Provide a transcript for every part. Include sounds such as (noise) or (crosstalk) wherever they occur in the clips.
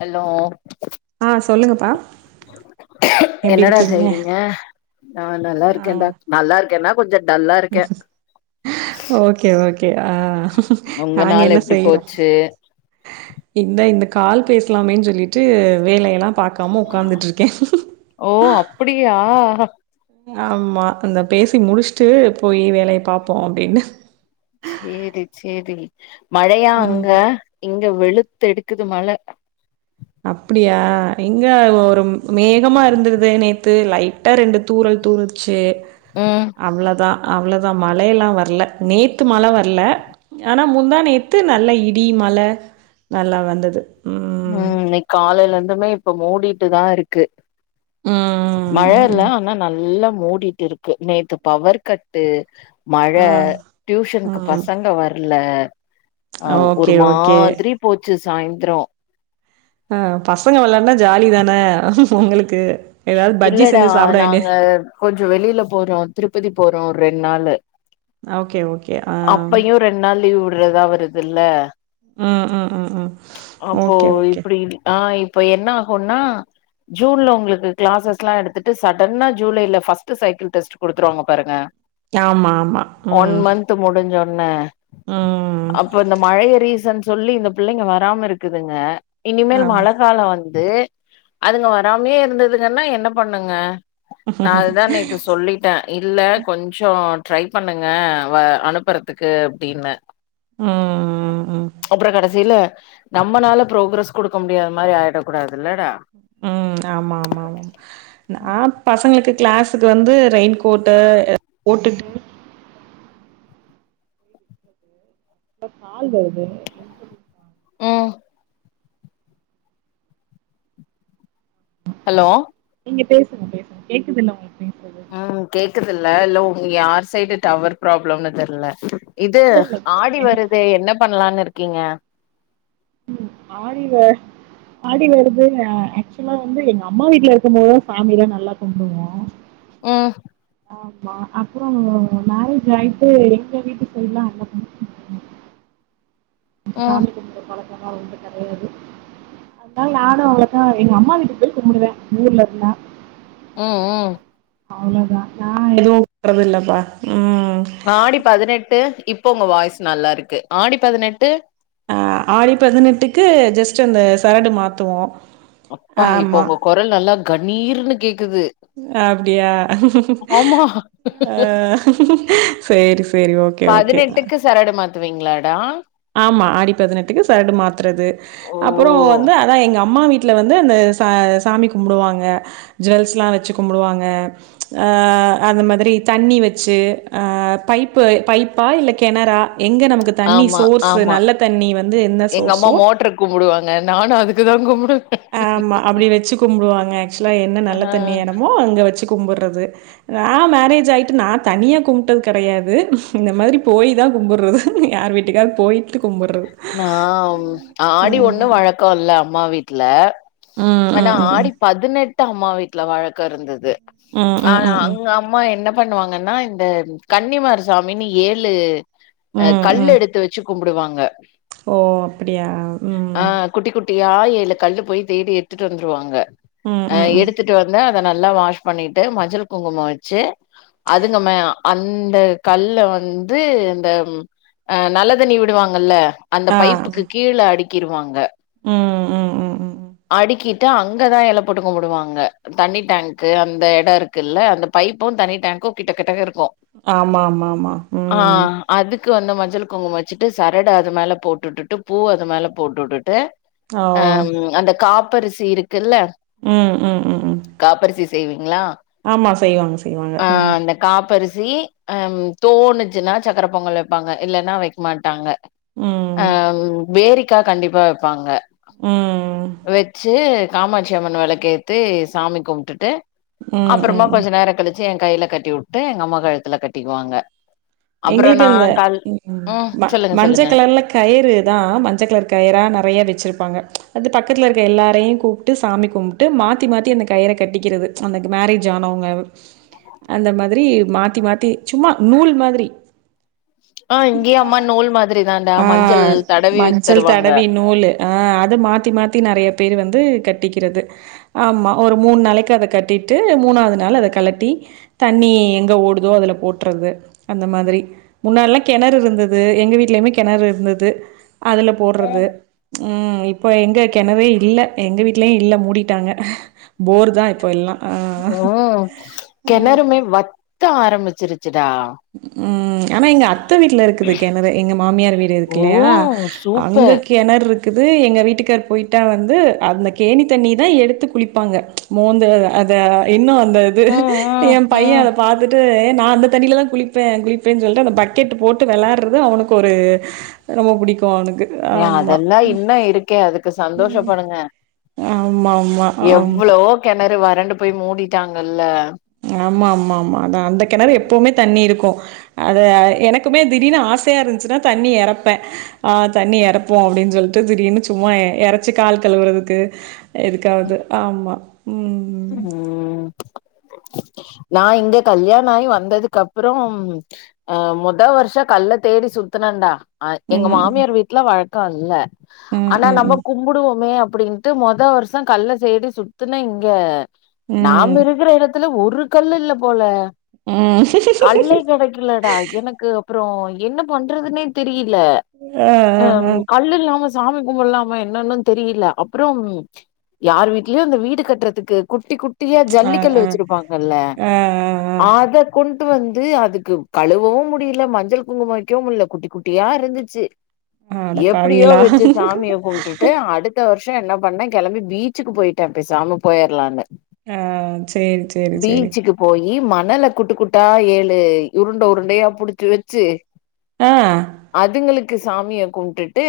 Hello ஆ சொல்லுங்கப்பா எப்டி என்னடா இருக்கீங்க செய்றீங்க ஆ நல்லா ஆ இருக்கேன்டா நல்லா இருக்கேன்னா கொஞ்சம் டல்லா இருக்கே ஓகே ஓகே ஆ உங்க நாங்க நாள் என்ன எப்டி செய்றோ போச்சு இந்தா இந்த கால் பேசலாமேன்னு சொல்லிட்டு வேலையெல்லா பாக்காம உக்கார்ந்துட்டு இருக்கே ஓ அப்படியா ஆமா அந்த பேசி முடிச்சுட்டு போய் வேலைய பாப்போ அப்டின்னு சேரி சேரி மழையா அங்க ம் இங்க வெளுத்து எடுக்குது மழ அப்டியா இங்க ஒரு மேகமா இருந்துது நேத்து லைட் டா ரெண்டு தூரல் தூருச்சு ம் அவ்ளோதா அவ்ளோதா மழையெல்லா வர்ல நேத்து மழ வர்ல ஆனா முந்தாநேத்து நல்லா இடி மழ நல்லா வந்தது ம் ம் இன்னை காலையிலருந்துமே இப்ப மூடிட்டு தா இருக்கு ம் மழை இல்ல ம் ஆன நல்லா மூடிட்டு இருக்கு நேத்து பவர் கட்டு மழை ஆ டியூஷனுக்கு ம் பசங்க வரல அ ஒரு ஓகே ஓகே மாதிரி போச்சு சாயந்திரம் ஆ பசங்க வெளயாடுனா ஜாலி தானே உங்களுக்கு ஏதாவது பஜ்ஜி செஞ்சு சாப்பிட வேண்டிய கொஞ்சம் வெளியில போறோம் திருப்பதி போறோம் ஒரு ரெண்டு நாளு ஓகே ஓகே ஆ ரெண்டு நாள் லீவ் விடுறதா வருதுல்ல ஹம் ஹம் ம் அப்போ ஓகே ஓகே இப்டி ஆ இப்போ என்ன ஆகும்ன்னா ஜூன்ல உங்களுக்கு கிளாசஸ்ல்லா எடுத்துட்டு சடன்னா ஜூலைல பர்ஸ்ட்டு சைக்கிள் டெஸ்ட் குடுத்துருவாங்க பாருங்க ஆமா ஆமா ம் பாத்து முடிஞ்சவோன்னே ம் அந்த மழைய ரீசன் சொல்லி இந்த பிள்ளைங்க வராம இருக்குதுங்க இனிமேல் ஆம் மழை காலம் வந்துட்டு அதுங்க வராமே இருந்ததுங்கன்னா என்ன பண்ணுங்க நான் அதுதான் ந சொல்லிட்டேன் இல்ல கொஞ்சம் ட்ரை பண்ணுங்க அனுப்புறதுக்கு அப்டின்னு ம் ம் அப்புறம் கடைசியில நம்மளால பு்ரோக்ரஸ் கொடுக்க முடியாத மாரி ஆயிடக் கூடாது இல்லடா ம் ஆமா ஆமா ஆமா ஆ பசங்களுக்கு கிளாஸுக்கு வந்து ரெயின்கோட்டு போட்டுட்டு இல்ல கால் வருது ம் ஹலோ நீங்க பேசுங்க பேசுங்க கேக்குது இல்ல உங்களுக்கு பேசுறது ம் கேக்குது இல்ல இல்ல உங்க யார் சைடு டவர் ப்ராப்ளம்னு தெரியல இது ஆடி வருது என்ன பண்ணலான்னு இருக்கீங்க ம் ஆடில ஆடி வருது ஆக்சுவலா வந்து எங்க அம்மா வீட்ல இருக்கும் போதுதான் சாமி நல்லா கும்பிடுவோம் கொண்டுவோ ம் ஆமா அப்புறம் மேரேஜ் ஆயிட்டு எங்க வீட்டு சைடுல அவ்வள ம் சாமி கும்பிடுற பழக்கலாம் ஒன்னும் கெடையாது அதனால் நானும் அவளக்கா எங்க அம்மா வீட்டு போய் கும்பிடுவேன் ஊர்ல இருந்தா ம் ம் அவ்ளோதான் நானும் கும்பிடுறது இல்லப்பா ம் ஆடி பதினெட்டு இப்ப உங்க வாய்ஸ் நல்லா இருக்கு ஆடி பதினெட்டு அ ஆடி பதினெட்டுக்கு ஜஸ்ட் அந்த சரடு மாத்துவோம் அப்பா இப்ப உங்க குரல் நல்லா கண்ணீர்ன்னு கேக்குது அப்டியா ஆமா ஆ செரி செரி ஓகே ஓகே பதினெட்டுக்கு சரடு மாத்துவிங்களா டா ஆமா ஆடி பதினெட்டுக்கு சரடு மாத்துறது ஓ அப்புறம் வந்து அதான் எங்க அம்மா வீட்டு வீட்டுல வந்து அந்த ச சாமி கும்பிடுவாங்க ஜுவல்ஸ் எல்லாம் வச்சு கும்பிடுவாங்க ஆ அந்த மாரி அ தண்ணி வச்சு பைப்பு பைப் பா இல்ல கிணறா எங்க நமக்கு ஆமா ஸ் நல்ல தண்ணி வந்து என்ன சோர்ஸோ (unintelligible) கும்பிடுவாங்க நானு அதுக்கு தா கும்பிடு ஆமா அப்டி வச்சு கும்பிடுவாங்க ஆக்சுவலா என்ன ஆ நல்ல தண்ணி இடமோ அங்க வச்சு கும்பட்றது நா மேரேஜ் ஆயிட்டு நா தனியா கும்ப்ட்டது கெடையாது இந்த மாரி போயி தா கும்பட்றது யார் வீட் ட்டுக்காது போய் நா ஆடி ஒண்ணு ம். வழக் கோ இல்ல அம்மா வீட்ல ம், ஆனா ம், ம், ம். ஆடி பதினெட் ட்டு அம்மா வீட்ல வழக்க இருந்தது ம், ஆ ம், ம், ம். அங்க அம்மா என்ன பண்ணுவாங்கன்னா இந்த கன்னிமார் சாமினு ஏழு ம், கல் ம். எடுத்து வச் வச்சு கும்பிடுவாங்க ஓ அப்டியா ஆ ம் குட்டி குட்டியா ஏழு கல்லு போய் தேடி எடுத்துட்டு வந்துருவாங்க ம், அ ம், எடுத் ம். எடுத்துட்டு வந்து அத நல்லா வாஷ் பண்ணிட்டு மஞ்சள் குங்குமோ வச்சு அதுங்கம்ம அந்த கல்ல வந்து இந்த அ நல்ல தண்ணி விடுவாங்கல்ல அந்த ஆ. பைப்புக்கு கீழ அடுக்கிடுவாங்க ம், ம், ம், ம். அடுக்கி ட்டு அங்கதா எல போட்டு கும்புடுவாங்க தண்ணி டேங்க்கு அந்த இட இருக்குல்ல அந்த பைப்பு தண்ணி டேங்க்கு கிட்ட கிட்டக இருக்கு ஆமா ஆமா ஆமா ஆ ம். அதுக்கு வந்து மஞ்சள் குங்குமோ வச்சுட்டு சரட அது மேல போட்டுட்டு பூ அது மேல போட்டு உட்டுட்டு ஓ! அந்த காப்பர் சீருக் தெர்ல்ல ம் ம் ம் ம் காப்பரிசி செய்வீங்களா ஆமா செய்வாங்க செய்வாங்க ஆ ம் அந்த காப்பரிசி ம் தோணுச்சுன்னா சக்கர பொங்கல் வைப்பாங்க இல்லன்னா வைக்க மாட்டாங்க அ ம். பேரிக்கா கண்டிப்பா வைப்பாங்க ம் வெச்சு காமாட்சி அம்மன் வெளக்கேத்தி சாமி கும்ப்ட்டுட்டு ம், அப்றமா ம். கொஞ்சோ நேர கழிச்சு ஏ கையில கட்டி உட்டு எங்க அம்மா கழுத்துல கட்டிக்குவாங்க அப்புறோ எங்களுக்கு நா அந்த கால் ம் ம சொல்லுங்க சொல்லுங்க மஞ்சள் கலர்ல கயிறு தா மஞ்ச கலர் கயிரா நறையா வச்சிருப்பாங்க அது பக்கத்தில இருக்க எல்லாரையு கூப்ட்டு சாமி கும்ப் பிட்டு மாத்தி அந்த கயிற கட்டிக்கிறது அந்த மேரேஜ் ஆனவங்க அந்த மாதிரி மாத்தி மாத்தி சும்மா நூல் மாதிரி ஆ இங்கேயு அம்மா நூல் மாதிரி தான்டா ஆ மஞ்சள் தடவி மஞ்சள் தருவாங்க தடவி நூலு ஆ அது மாத்தி மாத்தி நிறைய பேர் வந்து கட்டிக்கிறது ஆமா ஒரு மூணு நாளைக்கு அத கட்டிட்டு மூணாவது நாள் அத கழட்டி தண்ணி எங்க ஓடுதோ அதுல போட்றது அந்த மாதிரி முன்னல்லா கெணறு இருந்தது எங்க வீட்லயுமே கெணறு இருந்தது அதுல போட்றது ம் இப்ப எங்க கிணறே இல்ல எங்க வீட்லயு இல்ல மூடிட்டாங்க போர் தா இப்ப எல்லா ஆ ம் கெணறுமே வத்த ஆரம்பிச்சிருச்சுடா ம் ஆனா எங்க அத் அத்த வீட்ல இருக்குது கெணறு எங்க மாமியார் வீடு இருக்கு ஓ இல்லையா அங்க சூப்பர் கெணறு இருக் குது எங்க வீட்டுக்கார் போயிட்டா வந்து அந்த கேணி தண்ணி தா எடுத்து குளிப்பாங்க மோந்து அத இன்னு அந்த இது ம் ஏ ம் பைய ம் அத பாத்துட்டு ஏ நா அந்த தண்ணில தா குளிப்பே குளிப்பேன்னு சொல்ட்டு அந்த பக்கெட் போட்டு வெளையாட்றது அவனுக்கு ஒரு ரொம்ப புடிக்கு அவனுக்கு ஏ ஆமா. அதெல்லா இன்னு இருக்கே அதுக்கு சந்தோஷப்படுங்க ஆமா ஆமா ஆமா எவ்ளோ கெணறு வறண்டு போய் மூடிட்டாங்கல்ல ஆமா ஆமாமா அதா அந்த கெணறு எப்போமே தண்ணி இருக்கு அது எனக்குமே திடீர்னு ஆசையா இருந்துச்சுன்னா தண்ணி எறப்பே ஆ தண்ணி எறப்போ அப்டின்னு சொல்ட்டு திடீர்னு சும்மா எறச்சி கால் கழுவுறதுக்கு எதுக்காவது ஆமா ம் ம் நா இங்க கல்யாணாயி வந்ததுக்கப்புறம் ஆ மொத வருஷ கல்ல தேடி சுத்துனண்டா ஆ எங்க ம். மாமியார் வீட்ல வழக்கோ இல்ல ம். ஆனா ம். நம்ம ம். கும்புடுவோமே அப்டின் ட்டு மொத வருஷ கல்ல சடி சுத்துன இங்க நாம ம். இருக்குற எடத்து ல ஒரு கல் இல்ல போல ம். கல்லே கெடைக்கலடா எனக்கு அப்புறோ என்ன பண்றதுன்னே தெரியில ஆ கல்லு இல்லாம சாமி கும்புட்லாமா என்னன்னு தெரியில அப்றம் யார் வீட்லயோ அந்த வீடு கட்டுற த்துக்கு குட்டி குட்டியா ஆ, ஆ. ஆ, ஜல்லிக்கல்லு ஆ. வச்சிருப்பாங்கல்ல ஆ, ஆ, அத கொண்டு வந்து அதுக்கு கழுவவு முடியல மஞ்சள் குங்கும வக்கவு முட்ல குட்டி குட் டியா இருந்துச்சு ஆ. அட எப்டியோ பாவிகளா! வச்சு சாமிய கும்ட்டுட் டு அடுத்த வருஷ என்ன பண்ண கெளம்பி பீச்சுக்கு போயிட்டே பேசாம போயிரலான்னு ஆ சேரி சேரி சேரி போயி மணல குட்டு குட்டா ஏழு உருண்ட உருண்டையா புடிச்சு வச்சு ஆ. அதுங்களுக்கு சாமிய கும்ட்டுட்டு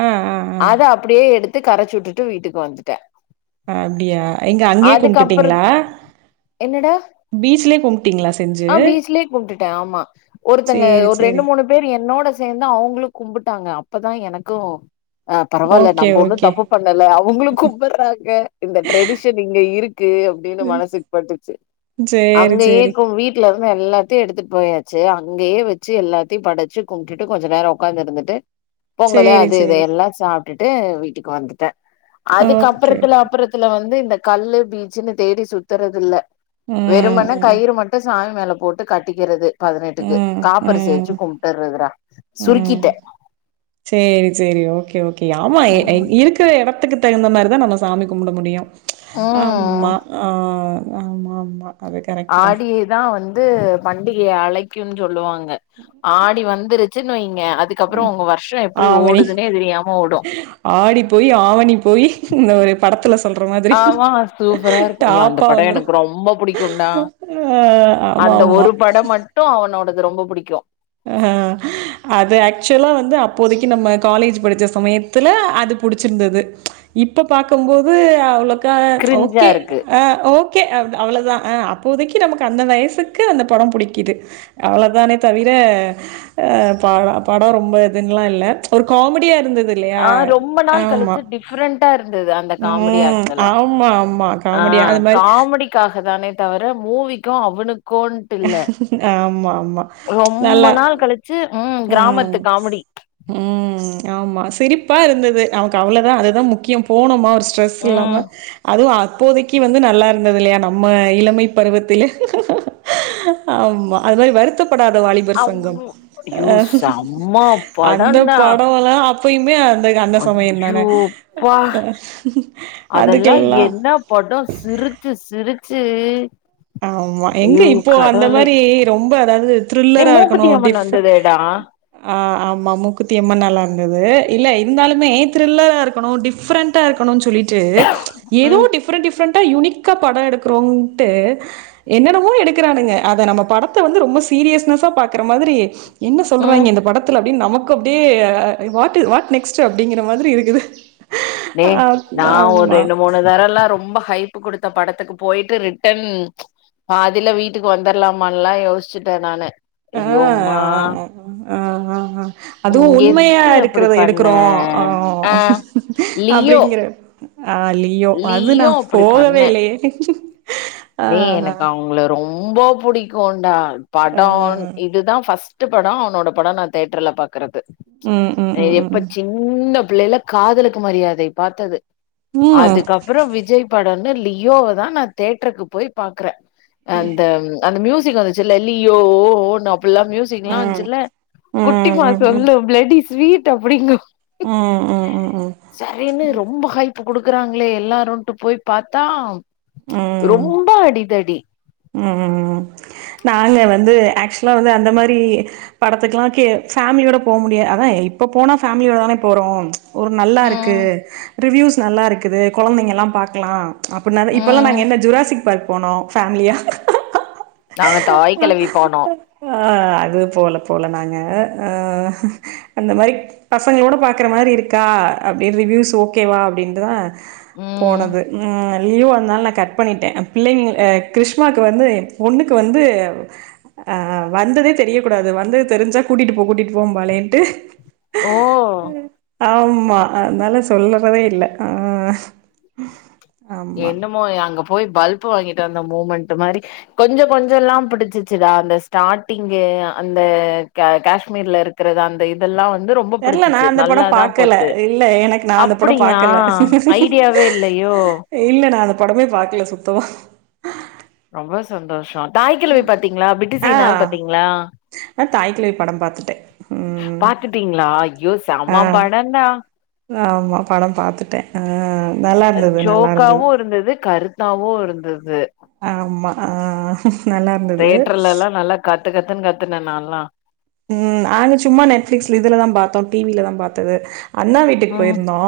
ஆ, ஆ, ஆ. அத அப்டியே எடுத்து கரச்சு விட்டுட்டு வீட்டுக்கு வந்துட்ட ஆ அப்டியா எங்க அங்கேயே அதுக்கப்புற கும்ட்டுட்டீங்களா என்னடா கும்ட்டீங்களா செஞ்சு ஆ பீச்லயே கும்ட்டுட்டே ஆமா ஒருத்தங்க சேரி ஒரு சேரி ரெண்டு மூணு பேரு என்னோட சேந்து அவுங்களு கும்புட்டாங்க அப்பதா எனக்கு ஆ பரவாயில்ல ஓகே நம்ப ஒண்ணு ஓகே தப்பு பண்ணல அவுங்களு கும்புட்றாங்க இந்த ட்ரெடிஷன் இங்க இருக்கு அப்டின்னு ம் மனசுக்கு பட்டுச்சு சேரி அங்க சேரி ஏக்கு வீட் ல இருந்து எல்லாத்தையு எடுத்துட்டு போயாச்சு அங்கேயே வச்சு எல்லாத்தையு படச்சு கும்ட்டுட்டு கொஞ்ச நேர உக்காந்து இருந்துட்டு பொங்கலு சேரி அது இத சேரி எல்லா சாப்ட்டுட்டு வீட்டுக்கு வந்துட்ட ஓகே அதுக்கப்புறத்துல அப்புறத் துல வந்து இந்த கல்லு பீச்சுன்னு தேடி சுத்தறது இல்ல ம் வெறுமனே ம் கயிறு மட் டு சாமி மேல போட்டு கட்டிக்கறது பதினெட்டுக்கு ம் காப்பரிசி வச்சு ம் கும்ட்டுறதுரா ம் சுருக்கிட்டே சேரி சேரி ஓகே ஓகே ஆமா எ இ க்குற எடத்துக்கு தகுந்த மாரிதா நம்ம சாமி கும்புட முடியு ம் ஆமா ஆ ஆமா ஆமா அது கரெக்ட் ஆடியி தா வந்து பண்டிகைய அழைக்குன் சொல்லுவாங்க ஆடி வந்துருச்சுன்னு வைங்க அதுக் கப்புற உங்க வர்ஷ எப்டி ஆவணி ஓடுதுன்னே தெரியாம ஓடு ஆடி போய் ஆவணி போய் இந்த ஒரு படத்துல சொல்ற மாதிரி ஆமா சூப்பரா இருக்கு ஐயோ அந்த டாப்பா படோ வந்துரு எனக்கு ரொம்ப புடிக்கும்டா ஆ ஆமா ஆமா டோ அவனோடது ரொம்ப பிடிக்கு ஆ அது ஆக்சுவலா வந்து அப்போதைக்கு நம்ம காலேஜ் படிச்ச சமயத்துல அது புடிச்சிருந்துது இப்ப பாக்கும்போது அவ்ளக்க கிரிஞ்சா ஓகே இருக்கு ஆ ஓ கே அவ்ளவுதா அப்போதைக்கு நமக்கு அந்த வயசுக்கு அந்த படம் புடிக்குது அவ்ளவுதானே தவி ர அ படோ ரொம்ப இதுன்னல்லா இல்ல ஒரு காமெடியாருந்துது ஆ ரொம்ப நாள் கழிச்சு டிஃப்ரெண்டண்டாருந்துது அந்த காமெடி ம். அக்ட் எல்லா ஆமா, ஆமா. ஆ காமெடியா அது மாரி காமெடிக்காக தானே தவிர மூவிக்கு அவனுக்கு ட்டு இல்ல ஆமா, ஆமா. ரொம்ப நல்லா நாள் கழிச்சு ம் கிராமத்து ம் காமெடி. ம் ஆமா சிரிப்பாருந்துது நமக்கு அவ்ளவுதா அதுதா முக்கியம் போனோமா ஸ்ட்ரெஸ் ம் இல்லாம அதுவு அப்போதைக்கு வந்து நல்லாருந்துது இல்லயா நம்ம இளமை பருவத்தில ஆமா அது மாரி வருத்தப்படாத வாலிப அ யூ செம்ம படோன்டா அ அப்பயுமே அந் த அந்த சமயந்தான ப்பா அதெல்லா அதுக்கெல்லா என்ன படோ சிரிச்சு சிரிச்சு ஆமா எங்க ஐயோ! இப்போ அந்த கடவுளே! மாரி ரொம்ப அதாவது டேய் த்ரில்லராருக்குணு மூக்குத்தி அம்மன் டிஃப வந்ததேடா. ஆ ஆமா மூக்குத்தியம்மன் நல்லாருந்துது இல்ல இருந்தாலுமே த்ரில்லரா இருக்கணு டிஃப்ரெண் ட்டா இருக்குணுன் சொல்லிட்டு ஏதோ ம் டிஃப்ரெட் டிஃப்ரொட்டா யுனிக்கா படொ எடுக்குறோன்ட்டு என்னெனவோ எடுக்குறானுங்க அத நாம படத்த வந்து ரொம்ப சீரியஸ்னெஸ்ஸா பாக்குற மாதிரி என்ன ம். சொல்றாய்ங்க இந்த படத்துல அப்டின் நமக் கு அப்டியே அ வாட்டு வாட் நெக்ஸ்ட் அப்டிங்கிற மாதிரி இருக்குது நே ஆ நா ஒரு ஆமா ரெண்டு மூணு இந்த தரல்லா ரொம்ப ஹைப்பு குடுத்த படத்துக்கு போய்ட்டு ரிட்டன் பாதில வீட்டுக்கு வந்துர்லாமான்லா யோஸ்ச்சிட்டே நானு அய்யோம்மா அ அ ஆ அதுவு உண்மையா எது அப்டி இருக்கிறத பண்ண எடுக்கறோ ஆ ஆ லியோ அப்டிங்கற ஆ லியோ அது நா லியோ அப்டி போகவே இல்லையே ஆ மே எனக்கு அவுங்ள ரொம்போ புடிக்குண்டா ஆ ஆ படோ இதுதா ஃபஸ் ட்டு படோ அவுனோட படோ நா தேட்ருல பாக்குறது ம் ம் ம் எப்ப ம் சின் ன பிள்ளைல காதலுக்கு மரியாதை பாத்தது ம் அதுகப் றோ விஜய் படோன்னா லியோவதா நா தேட்ருக்கு போய் பாக்றே அந்த அந்த மியூசிக் வந்துச்சுல்லே லியோ யோ ன்னு அப்புல்லா மியூசிக்லா வச்சில்ல ம் ம் குட்டிமா ம் சொல்லு பிளடி ஸ்வீட் அப்டிங்கு ம் ம் ம் சரினு ரொம்போ ஹைப்பு குடுக்குறாங்ளே எல்லாருன்ட்டு போய் பாத்தா ம் லா அடிதடி ம் ம் நாங்க வந்து ஆக்சுலா வந்து அந்த மாரி படத்துக்லா கே ஃபேம்லியோட போ முடியா அதா இப்ப போனா ஃபேம்லியோட தானே போறோ ஒரு நல்லா இருக்கு ம், ரிவ்யூஸ் நல்லா இருக்குது கொழந்தைங்கல்லா பாக்கலா அப்புட்னாவே இப்பெல்லா ம். நாங்க என்ன ஜுராசிக்பார்க் போனோ ஃபேம்லியா நாங்க தாய் கெழவி போனோம். ஆ அதுவு போல போல நாங்க ஆ அந்த மாரி பசங்ளோட பாக்கற மாரி இருக்கா அப்டின் ரிவியூஸ் ஓக்கேவா அப்டின்ட்டுதா ம். போனது ம் லியோ வந்தனால நா கட் பண்ணிட்டே பிள்ளைங்க ஆ கிருஷ் னாக்கு வந்து ஏ பொண்ணுக்கு வந்து ஆ வந்ததே தெரிய கூடாது வந்தது தெரிஞ்சா கூட்டிட்டு போ கூட்டிட்டு போம்பாளேன்ட்டு ஓ ஆமா அதனால சொல்லறதே இல்ல ஆ ஆமா என்னமோ அங்க போயி பல்ப்பு வாங்கிட்டு வந்த மூமண்ட்டு மாரி கொஞ்சோ கொஞ்சோல்லா புடிச்சிருச்சிடா அந்த ஸ்டாட்டிங்கு அந்த கே கேஷ்மீர்ல இருக் கிறது அந்த இதெல்லா வந்து ரொம்போ தெர்ல நா புடிச்சிச்சி அந்த படோ நல்லாதா பாக்கல போச்சி இல்ல எனக்கு நா அந்த அப் படோ பிடியா பாக்கல ஐடியாவே இல்லையோ இல்ல நா அந்த படமே பாக்கல சுத்தமா ரொம்போ சந்தோஷம் தாய்க்கிழவி பாத்தீங்கிளா ஆ பிட்டுசீனாவது பாத்தீங்கிளா நா தாய்க்கிழவி படம் பாத்துட்டே ம் பாத்துட்டீங்கிளா ஐயோ ஆ செம படன்டா ஆமா படம் பாத்துட்ட ஆ நல்லா இருந்தது நல்லா இரு தாவு இருந்தது கருத் தாவு இருந்தது ஆமா ஆ நல்லா இருந்தது தேட்டர்லல்லா நல்லா கத்து கத்துன் கத்துன நால்லா ம் நாங்க சும்மா நெட்ஃபிளிக்ஸ்ல இதுலதா பாத்தோ டிவிலதா பாத்தது அண்ணா வீட்டுக்கு ம் போயிருந்தோ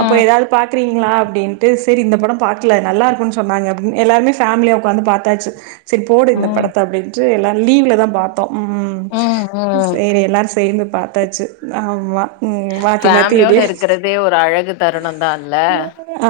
அப்போ எதாவது பாக்கறீங்ளா அப்டின்ட்டு செரி இந்த படம் பாக்கல நல்லா இருக்குன் சொன்னாங்க அப்டின் எல்லாருமே ஃபேமிலியா உக்காந்து பாத்தாச்சி சரி போடு இந்த ம் படத்த அப்டின்ட்டு எல்லாரு லீவ்ல தா பாத்தோ ம் ம் ம் சேரி எல்லாரு சேந்து பாத்தாச்சி ஆமா ம் மாத்தி மாத்தி ஃபேமிலியோட இப்டியே இருக்கறதே ஒரு அழகு தருணம் தா இல்ல ஆ